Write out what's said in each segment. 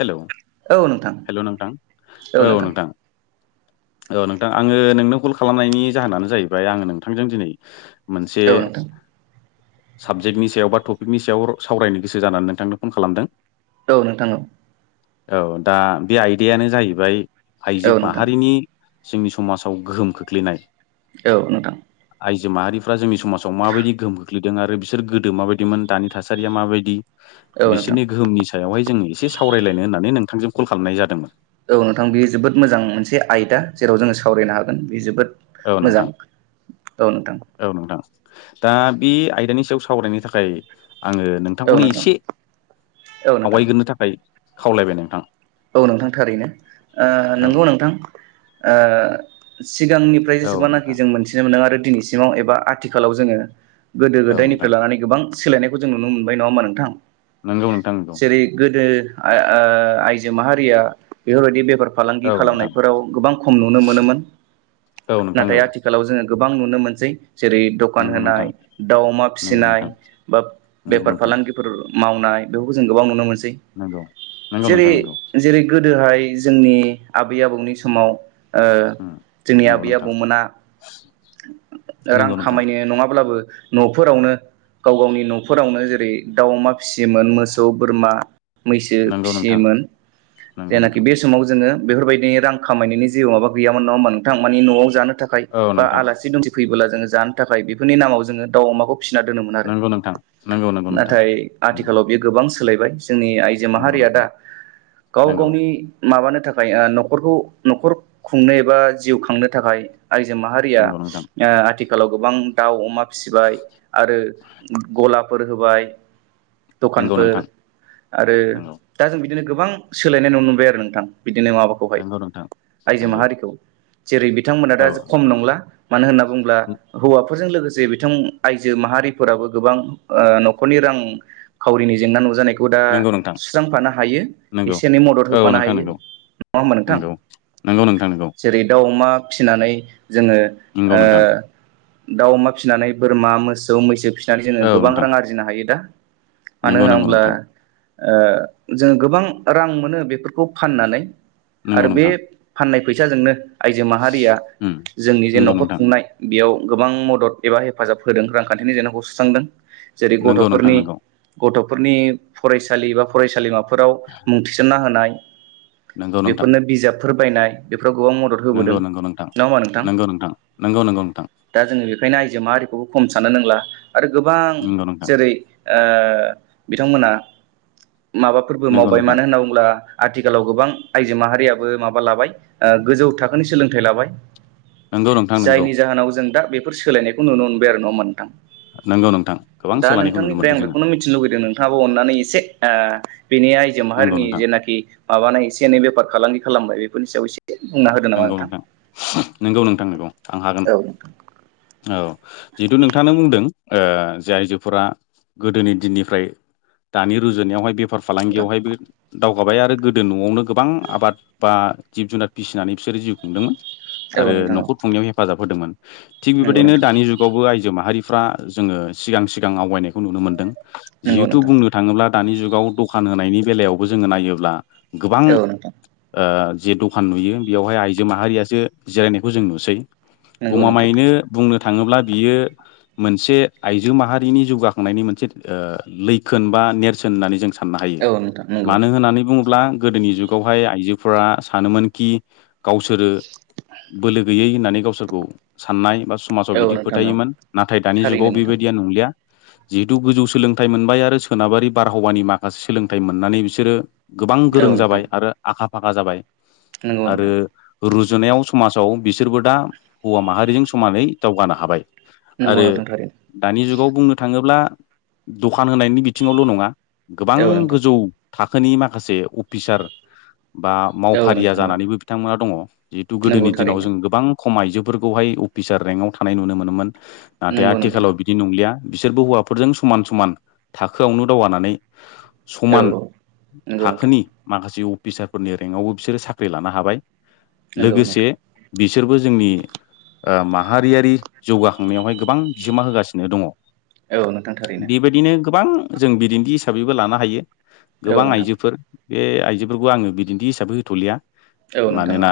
Hello औ नोंथां hello नोंथां औ नोंथां औ नोंथां आङो नोंनाव कल खालामनायनि जाहोनानो जाहैबाय आङो नोंथांजों दिनै मोनसे औ नोंथां साबजेक्टनि सायाव बा टपिकनि सायाव सावरायनो गोसो जानानै नोंथांनो फन खालामदों। औ नोंथां औ। औ दा बे आयदायानो जाहैबाय औ आइजो औ नोंथां माहारिनि जोंनि समाजाव गोहोम खोख्लैनाय। औ नोंथां। आइजो माहारिफ्रा जोंनि समाजाव माबायदि गोहोम खोख्लैदों आरो बिसोर गोदो माबायदिमोन दानि थासारिया माबायदि। औ नोंथां बिसोरनि गोहोमनि सायावहाय जोङो एसे सावरायलायनो होननानै नोंथांजों कल खालामनाय जादोंमोन। औ नोंथां बे जोबोद मोजां मोनसे आयदा जेराव जोङो सावरायनो हागोन बेयो जोबोद औ मोजां नोंथां। औ नोंथां औ नोंथां दा बे आयदानि सायाव सावरायनो थाखाय आङो औ नोंथांखौनो नोंथां एसे औ नोंथां आवगायग्रोनो थाखाय खावलायबाय नोंथां। औ नोंथां थारैनो ओ नंगौ नोंथां ओ सिगांनि फ्राय औ जेसेबांनाखि नोंथां जों मोनन्थिनो मोनदों आरो दिनैसिमाव एबा आथिखालाव जोङो गोदो औ नोंथां गोदायनिफ्राय लानानै गोबां सोलायनायखौ जों नुनो मोनबाय नङा होमबा नोंथां? नंगौ नोंथां नंगौ जेरै गोदो ओ आइजो माहारिया बेफोरबायदि बेफार फालांगि औ नोंथां खालामनायफोराव गोबां खम नुनो मोनोमोन औ नोंथां नाथाय औ आथिखालाव जोङो गोबां नुनो मोनसै। जेरै दखान नंगौ नोंथां होनाय दाउ अमा नंगौ फिसिनाय नोंथां बा नंगौ बेफार नोंथां फालांगिफोर मावनाय। बेखौ जों गोबां नुनो मोनसै नंगौ नंगौ जेरै नोंथां नंगौ। जेरै गोदोहाय जोंनि आबै आबौनि समाव ओ नंगौ उम जोंनि नंगौ आबै नोंथां आबौमोना रां नंगौ नोंथां खामायनो नङाब्लाबो न'फोरावनो गाव गावनि न'फोरावनो जेरै दाउ अमा फिसियोमोन मोसौ बोरमा मैसो नंगौ नोंथां फिसियोमोन। नंगौ जायनाखि नोंथां बे समाव जोङो बेफोरबायदिनि रां खामायनायनि जेबो माबा गैयामोन नङा होमबा नोंथां माने न'आव जानो थाखाय औ बा नोंथां आलासि दुमसि फैयोब्ला जोङो जानो थाखाय बेफोरनि नामाव जोङ दाउ अमाखौ फिसिना दोनोमोन आरो। नंगौ नोंथां नाथाय नंगौ आथिखालाव बे गोबां सोलायबाय जोंनि आइजो नंगौ माहारिया दा नोंथां गाव नंगौ गावनि मा माबानो थाखाय न'खरखौ न'खर खुंनो एबा जिउ खांनो थाखाय आइजो माहारिया नंगौ नोंथां नंगौ नोंथां ओ आथिखालाव गोबां दाउ अमा फिसिबाय आरो गलाफोर होबाय। नंगौ दखानफोर नोंथां आरो नंगौ दा जों बिदिनो गोबां सोलायनाय नुनो मोनबाय आरो नोंथां। बिदिनो माबाखौहाय नंगौ नोंथां आइजो नंगौ माहारिखौ जेरै बिथांमोना दा औ नोंथां खम नंला मानो होनना बुङोब्ला हौवाफोरजों लोगोसे जे बिथां आइजो माहारिफोराबो गोबां ओ न'खरनि रां खावरिनि जेंना नुजानायखौ हुदा नंगौ नोंथां सुस्रांफानो हायो। नंगौ एसे एनै मदद औ होफानो नोंथां हायो नंगौ नङा होमबा नोंथां नंगौ नंगौ नोंथां जेरै दाउ अमा फिसिनानै जोङो नंगौ नंगौ नोंथां ओ दाउ अमा फिसिनानै बोरमा मोसौ मैसो फिसिनानै जोङो औ गोबां नोंथां रां आरजिनो हायो दा। मानो नंगौ नंगौ होनोब्ला नोंथां ओ जोङो गोबां। रां मोनो बेफोरखौ फाननानै नंगौ आरो बे नोंथां फाननाय फैसाजोंनो आइजो माहारिया उम जोंनि जे नंगौ न'खर नोंथां खुंनाय बेयाव गोबां मदद एबा हेफाजाब होदों रांखान्थिनि जेंनाखौ सुस्रांदों। जेरै नंगौ नोंथां गथ'फोरनि गथ'फोरनि फरायसालि बा फरायसालिमाफोराव मुं थिसन्ना होनाय नंगौ नंगौ नोंथां बेफोरनो बिजाबफोर बायनाय बेफो राव गोबां मदद होबोदों नंगौ नंगौ नोंथां नङा होमा नोंथां? नंगौ नोंथां दा जोङो बेखायनो आइजो माहारिखौबो खम सानो नोंला आरो गोबां नंगौ जेरै ओ बिथांमोना माबाफोरबो नंगौ मावबाय नोंथां मानो होनना बुंब्ला आथिखालाव गोबां आइजो माहारियाबो माबा लाबाय ओ गोजौ थाखोनि सोलोंथाइ लाबाय नंगौ नोंथां नंगौ नोंथां जायनि जाहोनाव जों दा बेफोर सोलायनायखौ नुनो मोनबाय आरो नंङा होमब्ला नोंथां नंगौ नोंथां नंगौ नोंथां गोबां दा सोलायनायखौ नुनो नोंथांनिफ्राय मोनदों आं जोङो बेखौनो मिथिनो लुुबैदों नोंथाङाबो अननानै एसे ओ बेनि आइजो नंगौ माहारिनि नोंथां जेनाखि माबानाय एसे एनै बेफार फालांगि खालामबाय बेफोरनि सायाव एसे बुंना होदो नामा नंगौ नोंथां नंगौ नोंथां नंगौ आं हागोन औ औ जिहेथु नोंथाङा बुंदों ओ जे आइजोफोरा गोदोनि दिननिफ्राय दानि रुजुनायावहाय बेफार नोंथां फालांगियावहाय बे दावगाबाय आरो गोदो न'आवनो गोबां आबाद बा जिब जुनार फिसिनानै बिसोरो जिउ खुंदोंमोन औ आरो नोंथां औ न'खर खुंनायाव हेफाजाब होदोंमोन थिग नंगौ बेबायदिनो नोंथां दानि जुगावबो आइजो माहारिफ्रा जोङो सिगां सिगां आवगायनायखौ नुनो मोनदों नंगौ जिहेथु नोंथां बुंनो थाङोब्ला दानि जुगाव दखान होनायनि बेलायावबो जोङो नायोब्ला गोबां औ नोंथां ओ जे दखान नुयो बेवहाय आइजो माहारियासो जिरायनायखौ जों नुसै नंगौ नोंथां गमामायैनो बुंनो थाङोब्ला बियो मोनसे आइजो माहारिनि जौगाखांनायनि मोनसे लैखोन बा नेरसोन होननानै जों साननो हायो औ नोंथां नंगौ मानो होननानै बुङोब्ला गोदोनि जुगावहाय आइजोफोरा सानोमोनखि गावसोरो बोलो गैयै होननानै गावसोरखौ साननाय बा समाजाव औ बिदि नोंथां औ फोथायोमोन नाथाय दानि थारैनो जुगाव नोंथां बेबायदिया नंलिया जिहेथु गोजौ सोलोंथाइ मोनबाय आरो सोनाबारि बारहावानि माखासे सोलोंथाइ मोननानै बिसोरो गोबां गोरों जाबाय आरो आखा फाखा जाबाय नोंगौ आरो नोंथां रुजुनायाव समाजाव बिसोरबो दा हौवा माहारिजों समानै दावगानो हाबाय नंगौ आरो नोंथां थारैनो दानि जुगाव बुंनो थाङोब्ला दखान होनायनि बिथिङावल' नङा गोबां औ नोंथां गोजौ थाखोनि माखासे अफिसार बा औ मावफारिया नोंथां औ जानानैबो बिथांमोना दङ जिहेतु नंगौ गोदोनि दिनाव थारैनो जों गोबां खम आजोफोरखौहाय अफिसार रेंकआव थानाय नुनो मोनोमोन नाथाय नंगौ नोंथां आथिखालाव बिदि नंलिया बिसोरबो हौवाफोरजों समान समान थाखोआवनो दावगानानै औ समान नंगौ नोंथां थाखोनि माखासे अफिसारफोरनि रेंकावबो बिसोरो साख्रि लानो हाबाय नंगौ लोगोसे नोंथां बिसोरबो जोंनि ओ माहारियारि जौगा खांनायावहाय गोबां बिहोमा होगासिनो दङ औ नोंथां थारैनो बेबायदिनो गोबां जों बिदिन्थि हिसाबैबो लानो हायो औ गोबां नोंथां आइजोफोर बे आइजोफोरखौ आङो बिदिन्थि हिसाबै होथ'लिया औ नोंथां औ मानोना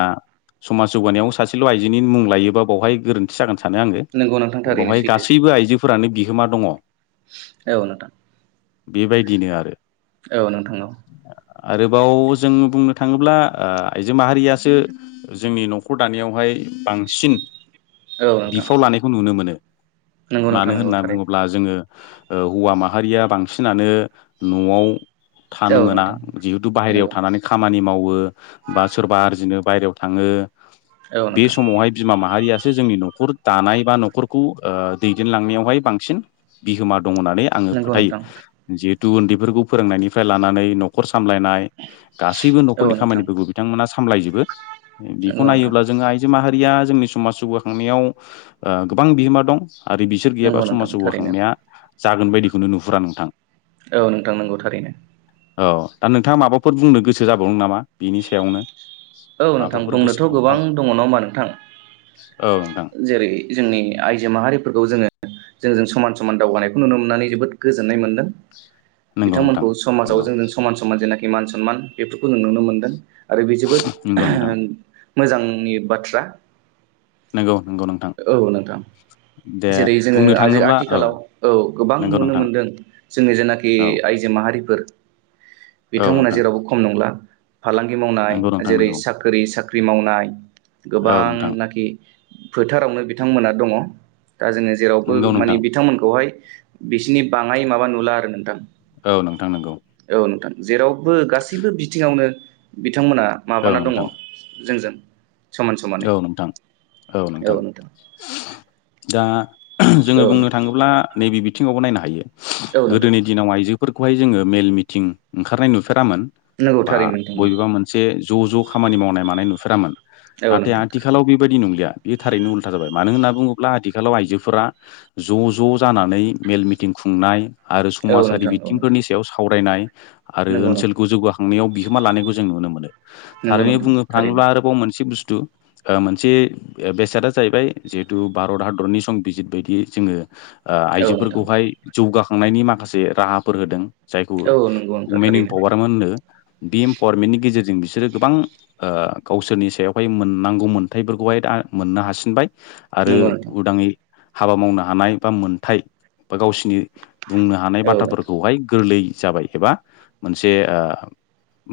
समाज जौगानायाव सासेल' आइजोनि मुं लायोबा बावहाय गोरोन्थि जागोन सानो आङो नंगौ नोंथां थारैनो बावहाय सैथो गासैबो आइजोफोरानो बिहोमा दङ औ नोंथां बेबायदिनो आरो औ नोंथां औ आरोबाव जों बुंनो थाङोब्ला ओ आइजो माहारियासो जोंनि न'खर दानायावहाय बांसिन औ नोंथां बिफाव लानायखौ नुनो मोनो नंगौ नोंथां मानो नंगौ होनना थारैनो बुङोब्ला जोङो हौवा माहारिया बांसिनानो न'आव औ थानो मोना नोंथां जिहेथु नंगौ बाहेरायाव थानानै खामानि मावो बा सोरबा आरजिनो बायहेरायाव थाङो औ बे नोंथां समावहाय बिमा माहारिया सो जोंनि न'खर दानाय बा न'खरखौ दैदेनलांनायावहाय बांसिन बिहोमा दं होननानै आङो नंगौ फोथायो नोंथां जिहुथे उन्दै फोरखौ फोरोंनायनि लानानै न'खर सा सामलायनाय गासैबो औ न'खरनि नोंथां खामानिफोरखौ बिथांमोना सामलायजोबो बेखौ नंगौ नोंथां नायोब्ला जोंङो आइजो माहारिया जोंनि समाज जौगाखांनायाव गोबां बिहोमा दं। आरो बिसोर गैयाबा नंगौ नोंथां समाज थारैनो जौगाखांनाया जागोन बायदिखौनो नुहुरा नोंथां। औ नोंथां नांगौ थारैनो। औ दा नोंथाङा माबाफोर बुंनो गोसो जाबावनो नामा बिनि सायावनो। औ नोंथां माबाफोर बुंनोथ' गोबां गोसोखांथाव दंङ नड़ा होनबा नोंथां? औ नोंथां जेरै जोंनि आइजो माहारिफोरखौ जोंङो जोंजों समान- समान दावगानायखौ नुनो मोननानै जोबोद गोजोननाय मोनदों। नंगौ नोंथां बिथांमोनखौ समाजाव नंगौ जों समान -समान जेनाखि मान सनमान बेफोरखौ जों नुनो मोनदों। आरो बे जोबोद नंगौ नोंथां मोजांनि बाथ्रा नोंगौ नों औ नोंथां जेरै जोंङो बुंनो आजो थाङोब्ला आथिखालाव औ गोबां नंगौ नुनो नोंथां मोनदों जोंनि जेनाखि औ आइजो माहारिफोर औ बिथांमोना नोंथां जेरावबो खम नंला फालांगि मावनाय नंगौ नोंथां जेरै नंगौ बै साख्रि मावनाय औ नोंथां गोबांनाखि फोथारावनो बिथांमोना दङ दा जोंङो जेरावबो नंगौ माने नोंथां बिथांमोनखौहाय बिसिनि बाङाय माबा नुला आरो नोंथां औ नोंथां नंगौ औ नोंथां जेराव बो गासिबो बिथिङावनो बिथांमोना औ माबाना दंङ नोंथां जोंजों समान समानै औ नोंथां औ नोंथां दा औ जोंङो बुंनो नोंथां थांङोब्ला नैबे बिथिङावबो नायनो हायो औ नोंथां गोदोनि दिनाव आइजो फोरखौहाय जोंङो मेल मिथिं ओंखारनाय नुफेरामोन नंगौ बा थारैनो नोंथां बबेबा मोनसे ज ज खामानि मावनाय मानाय नुफेरामोन औ नाथाय नोंथां आथिखालाव बेबायदि नंलिया बेयो थारैनो उल्था जाबाय मानो होनना बुंङोब्ला आथिखालाव आइजोफोरा ज ज जानानै मेल मिटिं खुंनाय आरो औ समाजारि नोंथां औ नोंथां बिथिंफोरनि सायाव सावरायनाय आरो नंगौ नोंथां ओनसोलखौ जौगाखांनायाव बि होमा लानायखौ जों नुनो मोनो नंगौ थारैनो नोंथां बुंनो थारैनो थांङोब्ला आरोबाव मोनसे बुस थु मोनसे बेसादा जाहैबाय जिहेतु भारत हादरनि संबिजित बायदि जोंङो ओ औ नोंथां आइजोफोरखौहाय जौगाखांनायनि माखासे राहाफोर होदों जायखौ औ नंगौ नोंथां अमेन थारैनो इम्पावारमेन्ट होनो बे इम्पावारमेन्टनि गेजेर जों बिसोरो गोबां ओ गावसोरनि सायावहाय मोननांगौ मोन्थायफोरखौहाय दा मोननो हासिनबाय आरो नंगौ नोंथां उदाङै हाबा मावनो हानाय बा मोनथाय बा गावसिनि बुंनो हानाय औ नोंथां बाथ्राफोरखौहाय गोरलै जाबाय एबा मोनसे ओ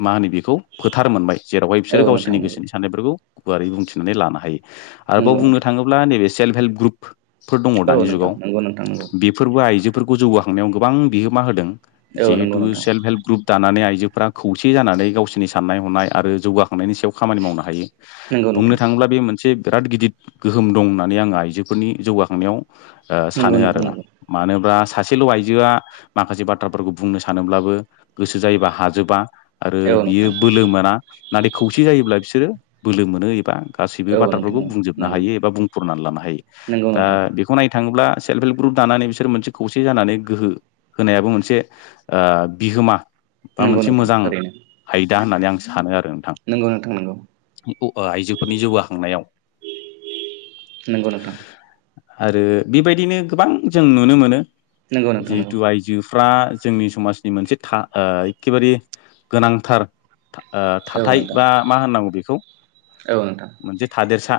मा होनो बि खौ फोथार मोनबाय जेरावहाय बिसोरो औ नोंथां गावसिनि गोसोनि साननायफोरखौ गुवारै बुंथिनानै लानो हायो आरोबाव नंगौ बुंनो थांङोब्ला नैबे सेल्फ हेल्प ग्रुप फोर दंङ नंगौ दानि नोंथां जुगाव बेफोरबो आइजो फोरखौ जौगाखांनायाव गोबां बिहोमा होदों औ जिहेतु नोंथां सेल्फ हेल्प ग्रुप दानानै आइ जोफ्रा खौसे जानानै गावसोरनि साननाय हनाय आरो जौगाखांनायनि सायाव खामानि मावनो हायो नंगौ नोंथां नंगौ औ नंगौ बुंनो नोंथां थांङोब्ला बे मोनसे बिराद गिदिर गोहोम दं होननानै आङो आइजोफोरनि जौगाखांनायाव ओ नंगौ सानो नोंथां नंगौ नोंथां आरोना नंगौ मानोबा सासेल आइजोआ माखासे बाथ्राफोरखौ बुंनो सानोब्लाबो गोसो जायोबा हाजोबा आरो औ नोंथां बियो बोलो मोना नाथाय खौसे जायोब्ला बिसोरो बोलो मोनो एबा गासैबो औ नोंथां बाथ्राफोरखौ बुंजोबनो नंगौ हायो एबा बुंफुरनानै लानो हायो नंगौ दा नोंथां बेखौ नायनो थांङोब्ला सेल्फ हेल्प ग्रुप दानानै बिसोर मोनसे खौसे जानानै गोहो होनायाबो मोनसे ओ बिहोमा बा नंगौ मोनसे नोंथां मोजां थारैनो आयदा होननानै आं सानो आरो नोंथां नंगौ नोंथां नंगौ [unintelligible] आइजोफोरनि जौगाखांनायाव [inaudible] नंगौ नोंथां आरो बेबायदिनो गोबां जों नुनो मोनो नंगौ नोंथां नंगौ जिहेथु आयजो फ्रा जोंनि समाजनि मोनसे था ओ एखेबारे गोनांथार थां ओ औ थाथाय नोंथां बा मा होननांगौ बेखौ औ नोंथां मोनसे थादेरसा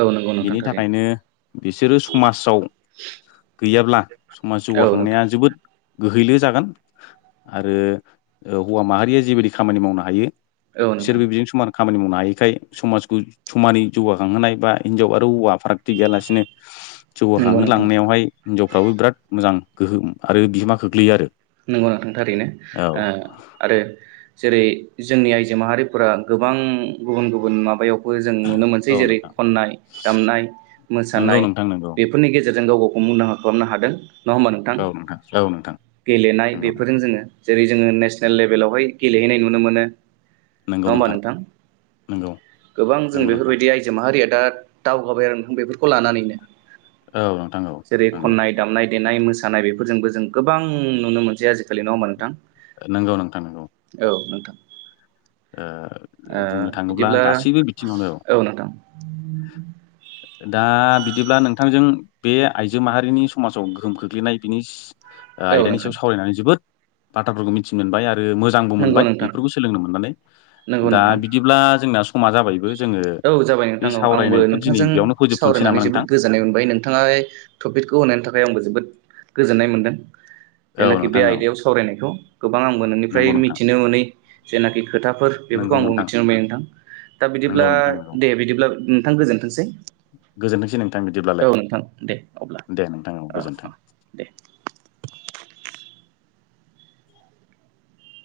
औ नंगौ नोंथां बिनि थारैनो थाखायनो बिसोरो समाजाव गैयाब्ला समाज औ नोंथां जौगाखांनाया जोबोद गोहैले जागोन आरो हौवा माहारिया जिबायदि खामानि मावनो हायो। औ नोंथां बिसोरबो बिजों समान खामानि मावनो हायो। बेखाय समाजखौ समानै जौगाखांहोनाय बा हिनजाव आरो हौवा फारागथि गैयालासिनो नंगौ नोंथां जौगाखांहोलांनायावहाय हिनजावफ्राबो बिराद मोजां गोहोम आरो बिहोमा खोख्लैयो आरो नंगौ नोंथां थारैनो औ ओ आरो जेरै जोंनि आइजो माहारिफोरा गोबां गुबुन गुबुन माबायाव बो जों नुनो मोनसै औ जेरै नोंथां खननाय दामनाय नंगौ मोसानाय नोंथां नंगौ बेफोरनि गेजेर जों गाव गावखौ मुंदांखा खालामनो हादों। नङा होमबा औ नोंथां औ नोंथां। गेलेनाय नंगौ बेफोरजों जोङो जेरै जोङो नेसनेल लेभेलावहाय गेलेहैनाय नुनो मोनो। नङा होमबा नोंथां नंगौ गोबां जों नंगौ नोंथां बेफोरबायदि आइजो माहारिया दा दावगाबाय आरो नोंथां बेफोरखौ लानानैनो औ नोंथां औ जेरै नंगौ खननाय दामनाय देनाय मोसा सानाय बेफोरजोंबो जों गोबां नुनो मोनसै आजिखालि नङा होमबा नोंथां। नंगौ नोंथां नंगौ। औ नोंथां ओ ओ बुंनो थाङोब्ला बिदिब्ला गासैबो बिथिङावनो औ नोंथां दा बिदिब्ला नोंथांजों बे आइजो माहारिनि समाजाव गोहोम खोख्लैनाय बिनि औ आयदानि नोंथां सायाव सावरायनानै जोबोद बाथ्राफोरखौ मिथि मोनबाय आरो आरो मोजांबो नंगौ मोनबाय नोंथां बेफोरखौ सोलोंनो मोननानै नंगौ दा नोंथां बिदिब्ला जोंना समा जाबायबो। जोङो औ जाबाय नोंथां बे औ आंबो सावरायनायखौ दिनै नोंथांजों बेयावनो फोजोबथ'नोसै सावरायनानै नामा जोबोद नोंथां गोजोननाय मोनबाय नोंथाङा टपिकखौ होनायनि थाखाय आंबो जोबोद गोजोन्नाय मोनदों। [inaudible] जेनाखि बे औ आयदायाव सावरायनायखौ गोबां आंबो नोंनिफ्राय नंगौ नोंथां मिथिनो मोनै जेनाखि खोथाफोर बेफोर खौ नंगौ आंबो नोंथां मिथिनो मोनबाय नोंथां दा नंगौ बिदिब्ला नोंथां नंगौ दे बिदिब्ला नोंथां गोजोनथोंसै। गोजोनथोंसै नोंथां औ बिदिब्लालाय नोंथां दे अब्ला दे नोंथां औ गोजोन्थों। दे। [inaudible]